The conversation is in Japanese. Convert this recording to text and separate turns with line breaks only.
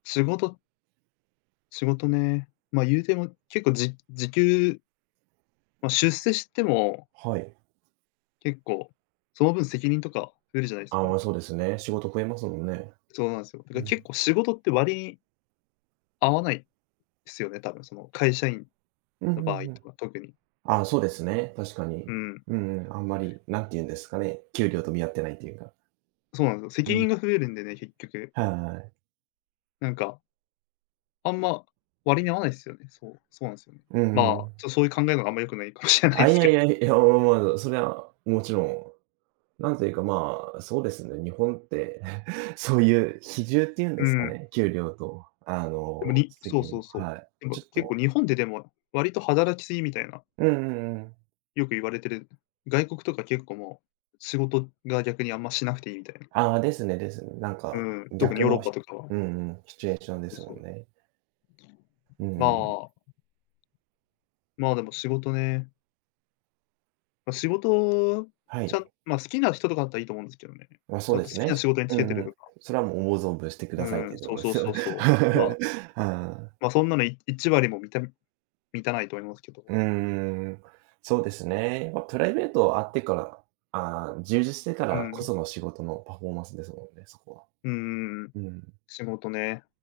仕事仕事ね、まあ、言うても、結構じ時給まあ、出世しても
はい。
結構、その分、責任とか増えるじゃないです
ああ、
か。
まそうですね。仕事増えますもんね。
そうなんですよ。だか
う
ら
ん。
結構仕事って割合わないすよね、多分、その、会社員
うんう
の場合
んうん。
とか、特に。
ああ、そうですね、確か
う
に。
ん。
うん、あんまり何て言うんですかね、給料と見合ってないっていうか。
そうなんですよ、
う
責任
ん。
が増えるんでね、結局。
はいはい。
なんかあんま、割に合わないすよね。そう、そうなんすよね。
う
まあ、
ん。
ちょそういう考えのがあんまり良くないかもしれない
あ、い
す
や
けど。
いや、いや、思わずそれはもちろん、なんていうか、まあ、そうですね、日本って、そういう比重っていうんで
う
すか
ん。
ね、給料とあ
でも、
の、
にそう
責
そ
任
うそう、
はい。
で
ち
も、
ょっ
結構
と
日本ってでも、割と働きすぎみたいな。
うんうんうん。
よく言われてる、外国とか結構もう、仕事が逆にあんましなくていいみたいな。
ああ、ですねですね。なん
う
か
ん、特に
逆
ヨーロッ
の、
パとかは。
うんうん、シチュエーションで
そう
す
そ
も
う。
んね。う
ま
ん。
あまあ、でも仕事ね。まあ、仕事っ
は
ちゃ、
い。
まあ、好きな人とかだったらいいと思うんですけどね。
ま、
ち
そう
ゃん
で
と好
す
き
ね。
な仕事につ
う
けて
ん
る
うん。
とか。
それはもう思う存分してく
う
ださいっ
ん、
ていうと
そ
こ
う
ろで
そう
すよ。
そうそう。まあ
はい。
ま、そんなの1割もみた満たないと思いますけ
うー
ど。
ん、そうですね。ま、プライベートあってからああ、充実してか
う
ら、こ
ん。
その仕事のパフォーマンスですもんね、そこは。
うんうんうん。
うん。
仕事ね。